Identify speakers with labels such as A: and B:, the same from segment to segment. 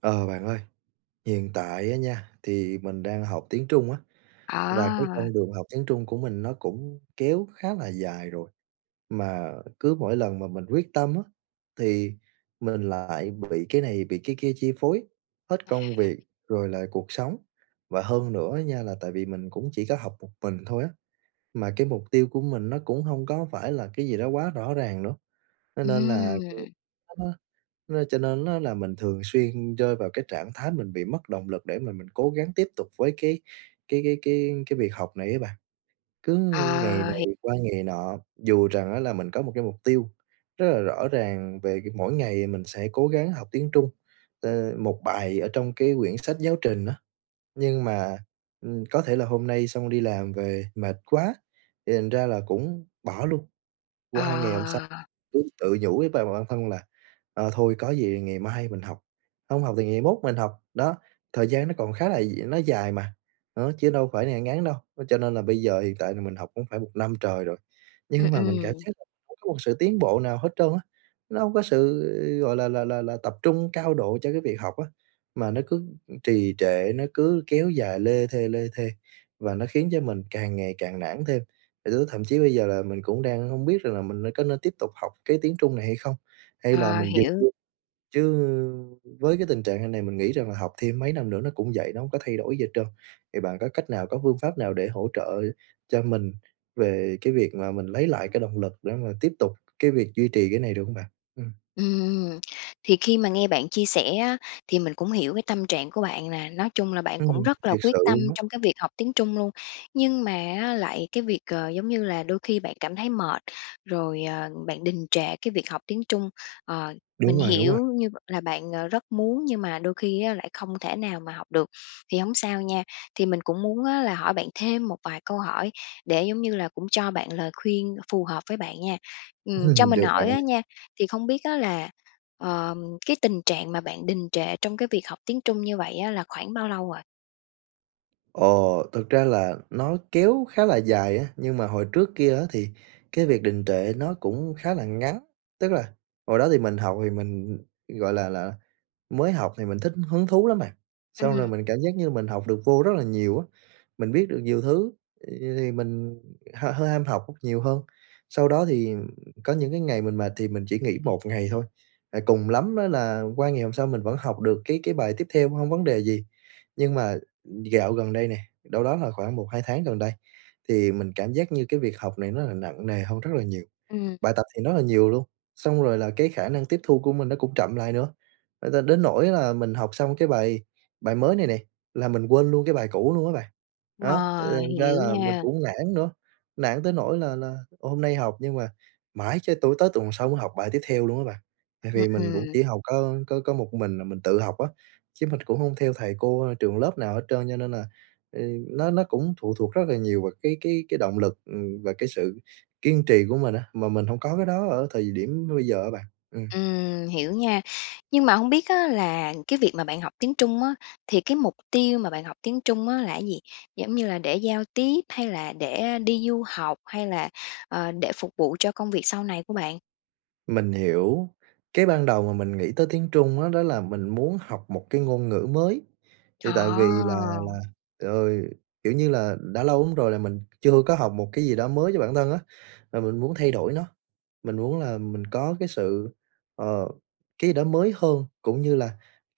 A: Ờ, bạn ơi. Hiện tại á nha thì mình đang học tiếng Trung á, và cái
B: À.
A: con đường học tiếng Trung của mình nó cũng kéo khá là dài rồi. Mà cứ mỗi lần mà mình quyết tâm á thì mình lại bị cái này, bị cái kia chi phối, hết công
B: À.
A: việc rồi lại cuộc sống. Và hơn nữa á nha là tại vì mình cũng chỉ có học một mình thôi á, mà cái mục tiêu của mình nó cũng hông có phải là cái gì đó quá rõ ràng nữa, cho nên là
B: Ừm.
A: [unintelligible] cho nên á là mình thường xuyên rơi vào cái trạng thái mình bị mất động lực để mà mình cố gắng tiếp tục với cái cái cái cái cái việc học này á bạn. Cứ ngày
B: À,
A: này
B: hiệp.
A: qua ngày nọ, dù rằng á là mình có một cái mục tiêu rất là rõ ràng về g mỗi ngày mình sẽ cố gắng học tiếng Trung, ơ, một bài ở trong cái quyển sách giáo trình á, nhưng mà, ừm, có thể là hôm nay xong đi làm về mệt quá, thì thành ra là cũng bỏ luôn. Qua ngày hôm sau
B: Ờ.
A: cứ tự nhủ với b-bản thân là "Ờ, thôi có gì thì ngày mai mình học, không học thì ngày mốt mình học. Đó, thời gian nó còn khá là d nó dài mà, đó, chứ đâu phải ngắn đâu." Cho nên là bây giờ hiện tại là mình học cũng phải 1 năm trời rồi,
B: Ừm,
A: nhưng mà mình cảm
B: ừm.
A: giác là mình không có một sự tiến bộ nào hết trơn á, nó hông có sự, gọi là, là là là tập trung cao độ cho cái việc học á, mà nó cứ trì trệ, nó cứ kéo dài lê thê, lê thê, và nó khiến cho mình càng ngày càng nản thêm. Lứa thậm chí bây giờ là mình cũng đang hông biết rằng là mình nên có nên tiếp tục học cái tiếng Trung này hay không? Hay là
B: Ờ,
A: mình dừng
B: hiểu.
A: luôn? Chứ với cái tình trạng hàng này mình nghĩ rằng là học thêm mấy năm nữa nó cũng vậy, nó hông có thay đổi gì hết trơn. Thì bạn có cách nào, có phương pháp nào để hỗ trợ cho mình về cái việc mà mình lấy lại cái động lực, để mà tiếp tục cái việc duy trì cái này được hông bạn? Ừm.
B: Ừm, thì khi mà nghe bạn chia sẻ á thì mình cũng hiểu cái tâm trạng của bạn nè, nói chung là bạn cũng
A: Ừm,
B: rất là
A: thiệt
B: quyết
A: sự
B: tâm
A: luôn á.
B: trong cái việc học tiếng Trung luôn, nhưng mà á lại cái việc, ờ giống như là đôi khi bạn cảm thấy mệt, rồi, ờ, bạn đình trệ cái việc học tiếng Trung. Ờ, mình
A: Đúng rồi, đúng rồi.
B: hiểu như là bạn, ờ, rất muốn nhưng mà đôi khi á lại không thể nào mà học được. Thì hổng sao nha, thì mình cũng muốn á là hỏi bạn thêm một vài câu hỏi, để, giống như là, cũng cho bạn lời khuyên phù hợp với bạn nha! Ừm, cho mình
A: Được bạn
B: hỏi á
A: ơi.
B: nha, thì không biết á là, ờ, cái tình trạng mà bạn đình trệ trong cái việc học tiếng Trung như vậy á là khoảng bao lâu rồi?
A: Ồ, thực ra là nó kéo khá là dài á, nhưng mà hồi trước kia á, thì cái việc đình trệ nó cũng khá là ngắn. Tức là hồi đó thì mình học thì mình gọi là là, mới học thì mình thích hứng thú lắm bạn. Xong rồi
B: Ừm.
A: mình cảm giác như là mình học được vô rất là nhiều á, mình biết được nhiều thứ, thì mình h hơi ham học nhiều hơn. Sau đó thì có những cái ngày mình mệt, thì mình chỉ nghỉ 1 ngày thôi, cùng lắm á, là qua ngày hôm sau mình vẫn học được cái cái bài tiếp theo, không có vấn đề gì. Nhưng mà dạo gần đây nè, đâu đó là khoảng một hai tháng gần đây, thì mình cảm giác như cái việc học này nó là nặng nề hơn rất là nhiều,
B: Ừm.
A: bài tập thì rất là nhiều luôn. Xong rồi là cái khả năng tiếp thu của mình nó cũng chậm lại nữa, ờ, đ đến nỗi là mình học xong cái bài bài mới này nè, là mình quên luôn cái bài cũ luôn á bạn. Đó,
B: Ờ,
A: thành ra
B: hiểu
A: là mình
B: nha.
A: cũng nản nữa, nản tới nỗi là là hôm nay học nhưng mà mãi cho tụ tới tuần sau mới học bài tiếp theo luôn á bạn. Tại
B: Ừm,
A: vì mình cũng
B: ừm.
A: chỉ học có có một mình à, là mình tự học á, chứ mình cũng không theo thầy cô, trường lớp nào hết trơn, cho nên là nó nó cũng phụ thuộc rất nhiều vào cái cái cái động lực và cái sự kiên trì của mình, mà mình không có cái đó ở thời điểm bây giờ á bạn. Ừm.
B: Ừm, hiểu nha. Nhưng mà hông biết á, là cái việc mà bạn học tiếng Trung á, thì cái mục tiêu mà bạn học tiếng Trung á, là cái gì? Giống như là để giao tiếp hay là để đi du học, hay là, ờ, để phục vụ cho công việc sau này của bạn?
A: Mình hiểu. Cái ban đầu mà mình nghĩ tới tiếng Trung á, đó là mình muốn học một cái ngôn ngữ mới. Thì tại vì là là
B: Ờ.
A: ờ, kiểu như là đã lâu lắm rồi là mình chưa có học một cái gì đó mới cho bản thân á, là mình muốn thay đổi nó. Mình muốn là mình có cái sự, ờ, cái đó mới hơn, cũng như là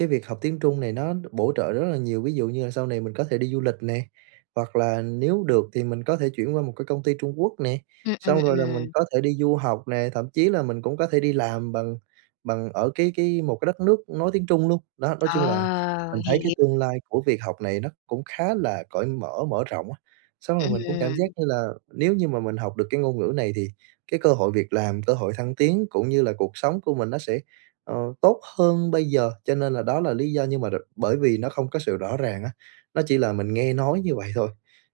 A: cái việc học tiếng Trung này nó bổ trợ rất là nhiều, ví dụ như là sau này mình có thể đi du lịch nè, hoặc là nếu được thì mình có thể chuyển qua một cái công ty Trung Quốc nè.
B: Ừm, ừm,
A: Xong rồi là mình
B: ừm.
A: có thể đi du học nè, thậm chí là mình cũng có thể đi làm bằng bằng ở cái cái một cái đất nước nói tiếng Trung luôn. Đó, nói chung là
B: Ờ,
A: mình thấy cái
B: hiểu.
A: tương lai của việc học này nó cũng khá là cởi mở, mở rộng á. Xong rồi mình cũng cảm giác
B: Ừm.
A: như là nếu như mà mình học được cái ngôn ngữ này thì cái cơ hội việc làm, cơ hội thăng tiến cũng như là cuộc sống của mình nó sẽ, ờ, tốt hơn bây giờ. Cho nên là đó là lý do nhưng mà rồi bởi vì nó không có sự rõ ràng á, nó chỉ là mình nghe nói như vậy thôi.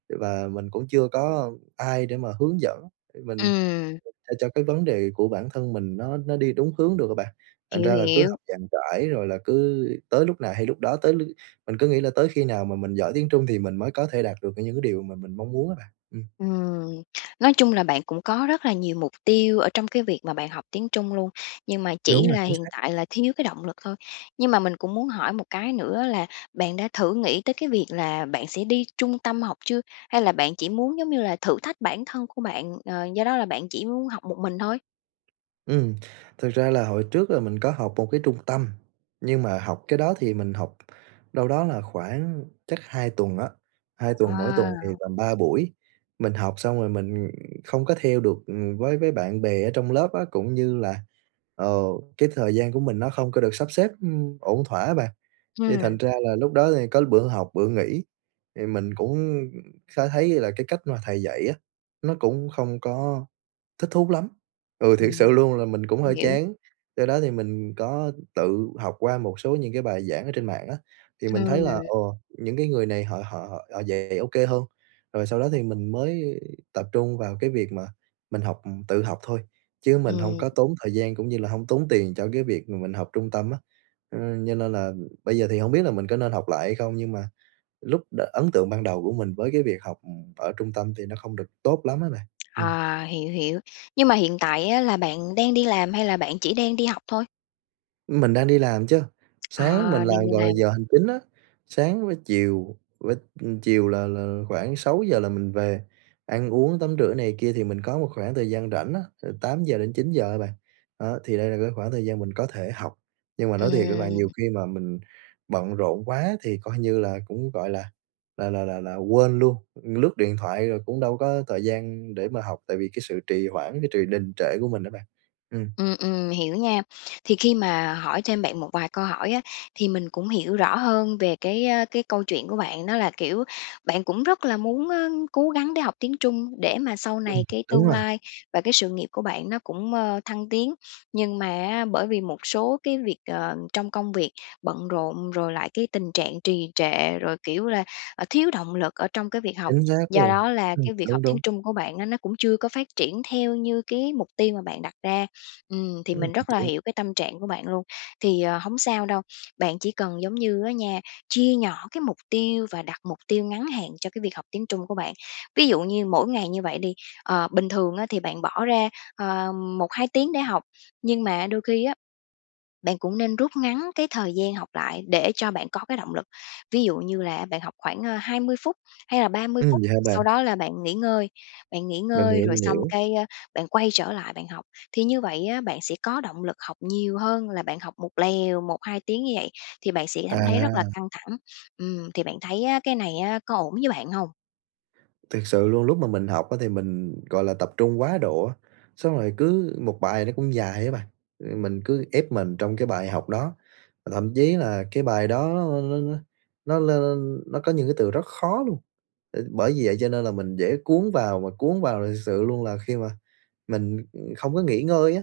A: Và mình cũng chưa có ai để mà hướng dẫn, để mình
B: Ừm.
A: cho cho cái vấn đề của bản thân mình nó nó đi đúng hướng được á bạn. Thành
B: Hiểu,
A: ra là cứ
B: hiểu.
A: học dàn trải rồi là cứ tới lúc nào hay lúc đó, tới lướt mình cứ nghĩ là tới khi nào mà mình giỏi tiếng Trung thì mình mới có thể đạt được, kiểu, những cái điều mà mình mong muốn á bạn, ừm.
B: Ừm, nói chung là bạn cũng có rất là nhiều mục tiêu ở trong cái việc mà bạn học tiếng Trung luôn, nhưng mà
A: Đúng
B: chỉ
A: rồi,
B: là
A: chính
B: hiện
A: xác.
B: tại là thiếu cái động lực thôi. Nhưng mà mình cũng muốn hỏi một cái nữa là bạn đã thử nghĩ tới cái việc là bạn sẽ đi trung tâm học chưa? Hay là bạn chỉ muốn giống như là thử thách bản thân của bạn, ờ, do đó là bạn chỉ muốn học một mình thôi?
A: Ừm. Thực ra là hồi trước là mình có học một cái trung tâm, nhưng mà học cái đó thì mình học đâu đó là khoảng chắc 2 tuần á, 2 tuần, mỗi tuần thì
B: À.
A: tầm 3 buổi. Mình học xong rồi mình không có theo được, ừm, với với bạn bè ở trong lớp á, cũng như là, ờ, cái thời gian của mình nó không có được sắp xếp, ưm, ổn thỏa á bạn, thì
B: Ừm.
A: thành ra là lúc đó thì có bữa học bữa nghỉ. Thì mình cũng khá thấy là cái cách mà thầy dạy á, nó cũng không có thích thú lắm. Ừ, thiệt
B: Ừm
A: sự luôn là mình cũng hơi
B: hiểu.
A: chán, do đó thì mình có tự học qua một số những cái bài giảng ở trên mạng á thì mình thấy là,
B: Ừm.
A: ồ, những cái người này họ họ họ họ dạy ô kê hơn. Rồi sau đó thì mình mới tập trung vào cái việc mà mình học tự học thôi, chứ mình hông
B: Ừm.
A: có tốn thời gian cũng như là hông tốn tiền cho cái việc mà mình học trung tâm á. Ừm, cho nên là bây giờ thì hông biết là mình có nên học lại hay không, nhưng mà lúc đ ấn tượng ban đầu của mình với cái việc học ở trung tâm thì nó không được tốt lắm á bạn. Ừm.
B: À, hiểu, hiểu. Nhưng mà hiện tại á là bạn đang đi làm hay là bạn chỉ đang đi học thôi?
A: Mình đang đi làm chứ.
B: À,
A: Sáng mình
B: đang
A: làm,
B: đi
A: gọi là,
B: làm.
A: giờ hành chính á. Sáng với chiều, vớ chiều là là khoảng 6 giờ là mình về, ăn uống tắm rửa này kia thì mình có một khoảng thời gian rảnh á, từ 8:00-9:00 á bạn. Đó, thì đây là cái khoảng thời gian mình có thể học. Nhưng mà nói thiệt á bạn, nhiều
B: Ừm.
A: khi mà mình bận rộn quá thì coi như là, cũng gọi là là là là là quên luôn, lướt điện thoại rồi cũng đâu có thời gian để mà học tại vì cái sự trì hoãn, cái trì đình trệ của mình á bạn. Ừm.
B: Ừm, ừm. Hiểu nha. Thì khi mà hỏi thêm bạn một vài câu hỏi á, thì mình cũng hiểu rõ hơn về cái, ơ, cái câu chuyện của bạn. Đó là, kiểu, bạn cũng rất là muốn, ơ, cố gắng để học tiếng Trung để mà sau
A: Ừm.
B: này cái
A: Đúng
B: tương
A: rồi.
B: lai và cái sự nghiệp của bạn nó cũng, ơ, thăng tiến. Nhưng mà á bởi vì một số cái việc, ờ, trong công việc, bận rộn rồi lại cái tình trạng trì trệ, rồi, kiểu, là, à, thiếu động lực ở trong cái việc học,
A: Chính xác
B: do
A: luôn.
B: đó là
A: Ừm.
B: cái việc
A: Đúng,
B: học tiếng
A: đúng.
B: Trung của bạn á nó cũng chưa có phát triển theo như cái mục tiêu mà bạn đặt ra. Ừm, thì
A: Ừm.
B: mình rất là
A: Đúng.
B: hiểu cái tâm trạng của bạn luôn. Thì, ờ, hổng sao đâu, bạn chỉ cần giống như á nha, chia nhỏ cái mục tiêu và đặt mục tiêu ngắn hạn cho cái việc học tiếng Trung của bạn. Ví dụ như mỗi ngày như vậy đi, ờ, bình thường á thì bạn bỏ ra, ờ, 1, 2 tiếng để học, nhưng mà đôi khi á, bạn cũng nên rút ngắn cái thời gian học lại, để cho bạn có cái động lực. Ví dụ như là bạn học khoảng, a, 20 phút, hay là 30
A: Ừm.
B: phút,
A: Vậy hả bạn?
B: sau đó là bạn nghỉ ngơi, bạn nghỉ
A: Mình
B: ngơi
A: hiểu,
B: rồi
A: mình
B: xong
A: hiểu.
B: cái, a, bạn quay trở lại bạn học. Thì như vậy á, bạn sẽ có động lực học nhiều hơn là bạn học một lèo, 1, 2 tiếng như vậy thì bạn sẽ cảm thấy rất là
A: À.
B: căng thẳng. Ừm, thì bạn thấy á cái này á có ổn với bạn hông?
A: Thiệt sự luôn, lúc mà mình học á thì mình, gọi là, tập trung quá độ á. Xong rồi cứ một bài nó cũng dài á bạn, rồi mình cứ ép mình trong cái bài học đó, thậm chí là cái bài đó n n nó n nó có những cái từ rất khó luôn, ừm, bởi vì vậy cho nên là mình dễ cuốn vào và cuốn vào. Thì thực sự luôn là khi mà mình, ưm, không có nghỉ ngơi á,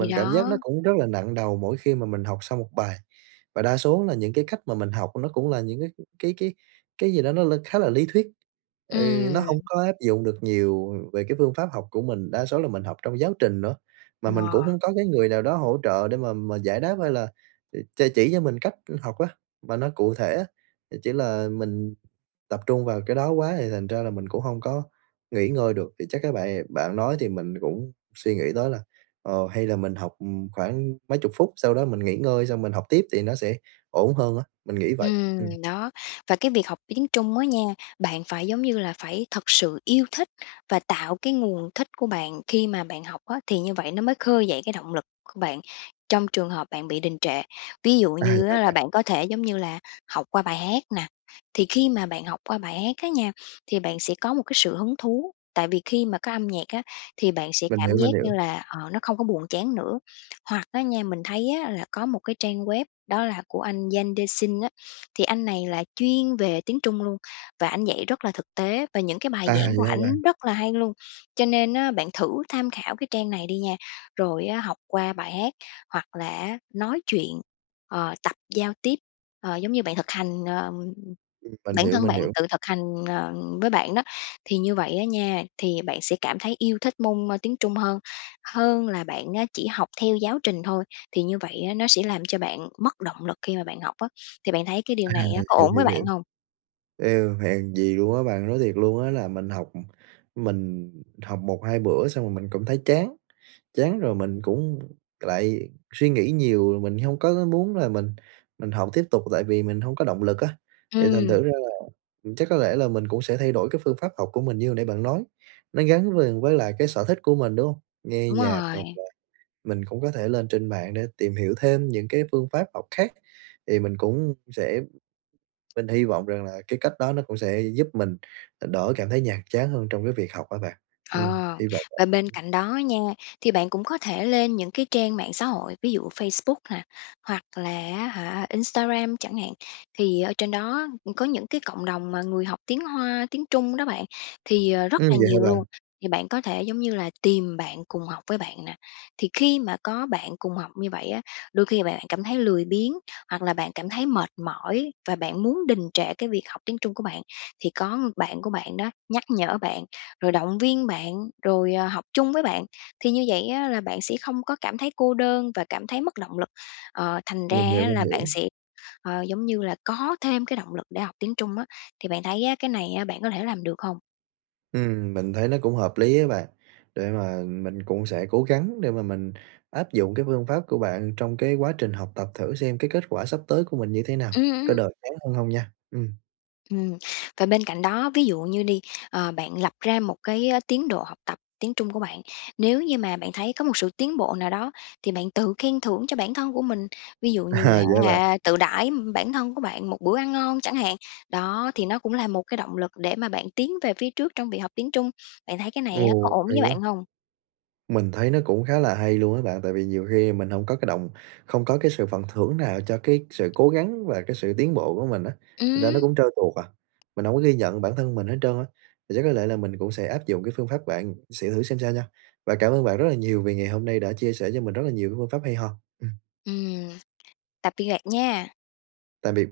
B: Thì
A: cảm giác nó
B: đó.
A: cũng rất là nặng đầu mỗi khi mà mình học xong một bài. Và đa số là những cái cách mà mình học nó cũng là những cái cái cái cái gì đó nó l khá là lý thuyết. Ừ, nó hông
B: Ừm.
A: có áp dụng được nhiều về cái phương pháp học của mình, đa số là mình học trong giáo trình nữa. Mà mình
B: Ờ.
A: cũng hông có cái người nào đó hỗ trợ để mà -mà giải đáp hay là ch chỉ cho mình cách học á, mà nó cụ thể á. Thì chỉ là mình tập trung vào cái đó quá thì thành ra là mình cũng hông có nghỉ ngơi được. Thì chắc á bà bạn nói thì mình cũng suy nghĩ tới là, ờ, hay là mình học, ừm, khoảng mấy chục phút, sau đó mình nghỉ ngơi xong mình học tiếp thì nó sẽ ổn hơn á, mình nghĩ vậy.
B: Ừm,
A: Ừm.
B: đó. Và cái việc học tiếng Trung á nha, bạn phải, giống như là, phải thật sự yêu thích và tạo cái nguồn thích của bạn khi mà bạn học á, thì như vậy nó mới khơi dậy cái động lực của bạn trong trường hợp bạn bị đình trệ. Ví dụ
A: À, vậy
B: như
A: hả
B: á là
A: bạn?
B: bạn có thể, giống như là, học qua bài hát nè, thì khi mà bạn học qua bài hát á nha, thì bạn sẽ có một cái sự hứng thú, tại vì khi mà có âm nhạc á thì bạn sẽ
A: Mình
B: cảm
A: hiểu,
B: giác
A: mình
B: như
A: hiểu.
B: là, ờ, nó không có buồn chán nữa. Hoặc á nha, mình thấy á là có một cái trang web đó là của anh Yangdexin á, thì anh này là chuyên về tiếng Trung luôn, và ảnh dạy rất là thực tế và những cái bài
A: À,
B: giảng của
A: vậy hả bạn?
B: ảnh rất là hay luôn. Cho nên á bạn thử tham khảo cái trang này đi nha, rồi á, học qua bài hát hoặc là á nói chuyện, ờ, tập giao tiếp, ờ, giống như bạn thực hành, ờ
A: Ừm, mình
B: bản
A: hiểu,
B: thân
A: mình
B: bạn
A: hiểu.
B: tự thực hành, ờ, với bạn đó, thì như vậy á nha, thì bạn sẽ cảm thấy yêu thích môn, ơ, tiếng Trung hơn, hơn là bạn á chỉ học theo giáo trình thôi, thì như vậy á nó sẽ làm cho bạn mất động lực khi mà bạn học á. Thì bạn thấy cái điều
A: À,
B: này
A: h
B: á có
A: hiểu,
B: ổn với
A: hiểu,
B: bạn
A: hiểu.
B: hông?
A: Ê, hèn gì luôn á bạn, nói thiệt luôn á là mình học mình học 1,2 bữa xong rồi mình cũng thấy chán, chán rồi mình cũng lại suy nghĩ nhiều. Mình hông có có muốn là mình mình học tiếp tục tại vì mình hông có động lực á, thì thành
B: Ừm.
A: thử ra là chắc có lẽ là mình cũng sẽ thay đổi cái phương pháp học của mình như hồi nãy bạn nói, nó gắn liền với lại cái sở thích của mình, đúng không? Nghe
B: Đúng
A: nhạc hoặc
B: rồi.
A: là mình cũng có thể lên trên mạng để tìm hiểu thêm những cái phương pháp học khác. Thì mình cũng sẽ mình hy vọng rằng là cái cách đó nó cũng sẽ giúp mình đỡ cảm thấy nhàm chán hơn trong cái việc học á bạn. Ừm,
B: Ờ.
A: hy vọng
B: Và
A: vậy.
B: bên cạnh đó nha, thì bạn cũng có thể lên những cái trang mạng xã hội, ví dụ Facebook nè, hoặc là á hả, Instagram chẳng hạn. Thì ở trên đó có những cái cộng đồng mà người học tiếng Hoa, tiếng Trung đó bạn thì, ờ, rất
A: Ừm,
B: là
A: vậy hả
B: nhiều luôn,
A: bạn?
B: thì bạn có thể giống như là tìm bạn cùng học với bạn nè. Thì khi mà có bạn cùng học như vậy á, đôi khi mà bạn cảm thấy lười biếng, hoặc là bạn cảm thấy mệt mỏi và bạn muốn đình trệ cái việc học tiếng Trung của bạn, thì có bạn của bạn đó, nhắc nhở bạn, rồi động viên bạn, rồi, ờ, học chung với bạn, thì như vậy á là bạn sẽ không có cảm thấy cô đơn và cảm thấy mất động lực, ờ, thành ra
A: Mình hiểu,
B: á
A: mình
B: là bạn
A: hiểu.
B: sẽ, ờ, giống như là có thêm cái động lực để học tiếng Trung á. Thì bạn thấy á cái này bạn có thể làm được hông?
A: Ừm, mình thấy nó cũng hợp lý á bạn. Để mà mình cũng sẽ cố gắng để mà mình áp dụng cái phương pháp của bạn trong cái quá trình học tập thử xem cái kết quả sắp tới của mình như thế nào,
B: Ừm,
A: có
B: ừm.
A: đỡ chán hơn hông nha! Ừm.
B: Ừm. Và bên cạnh đó, ví dụ như đi, ờ, bạn lập ra một cái tiến độ học tập tiếng Trung của bạn. Nếu như mà bạn thấy có một sự tiến bộ nào đó thì bạn tự khen thưởng cho bản thân của mình, ví dụ như là
A: À, vậy hả
B: á
A: bạn?
B: hả tự đãi bản thân của bạn một bữa ăn ngon chẳng hạn. Đó, thì nó cũng là một cái động lực để mà bạn tiến về phía trước trong việc học tiếng Trung. Bạn thấy cái này á có
A: Ồ,
B: ổn
A: hay
B: với bạn
A: quá!
B: hông?
A: Mình thấy nó cũng khá là hay luôn á bạn. Tại vì nhiều khi mình hông có cái động không có cái sự phần thưởng nào cho cái sự cố gắng và cái sự tiến bộ của mình á, thành ra nó
B: Ừm.
A: cũng trơn tuột à, mình hông có ghi nhận bản thân mình hết trơn á. Thì chắc có lẽ là mình cũng sẽ áp dụng cái phương pháp bạn sẽ thử xem sao nha. Và cảm ơn bạn rất là nhiều vì ngày hôm nay đã chia sẻ cho mình rất là nhiều những phương pháp hay ho, ừm.
B: Ừm. Tạm biệt bạn nha.
A: Tạm biệt.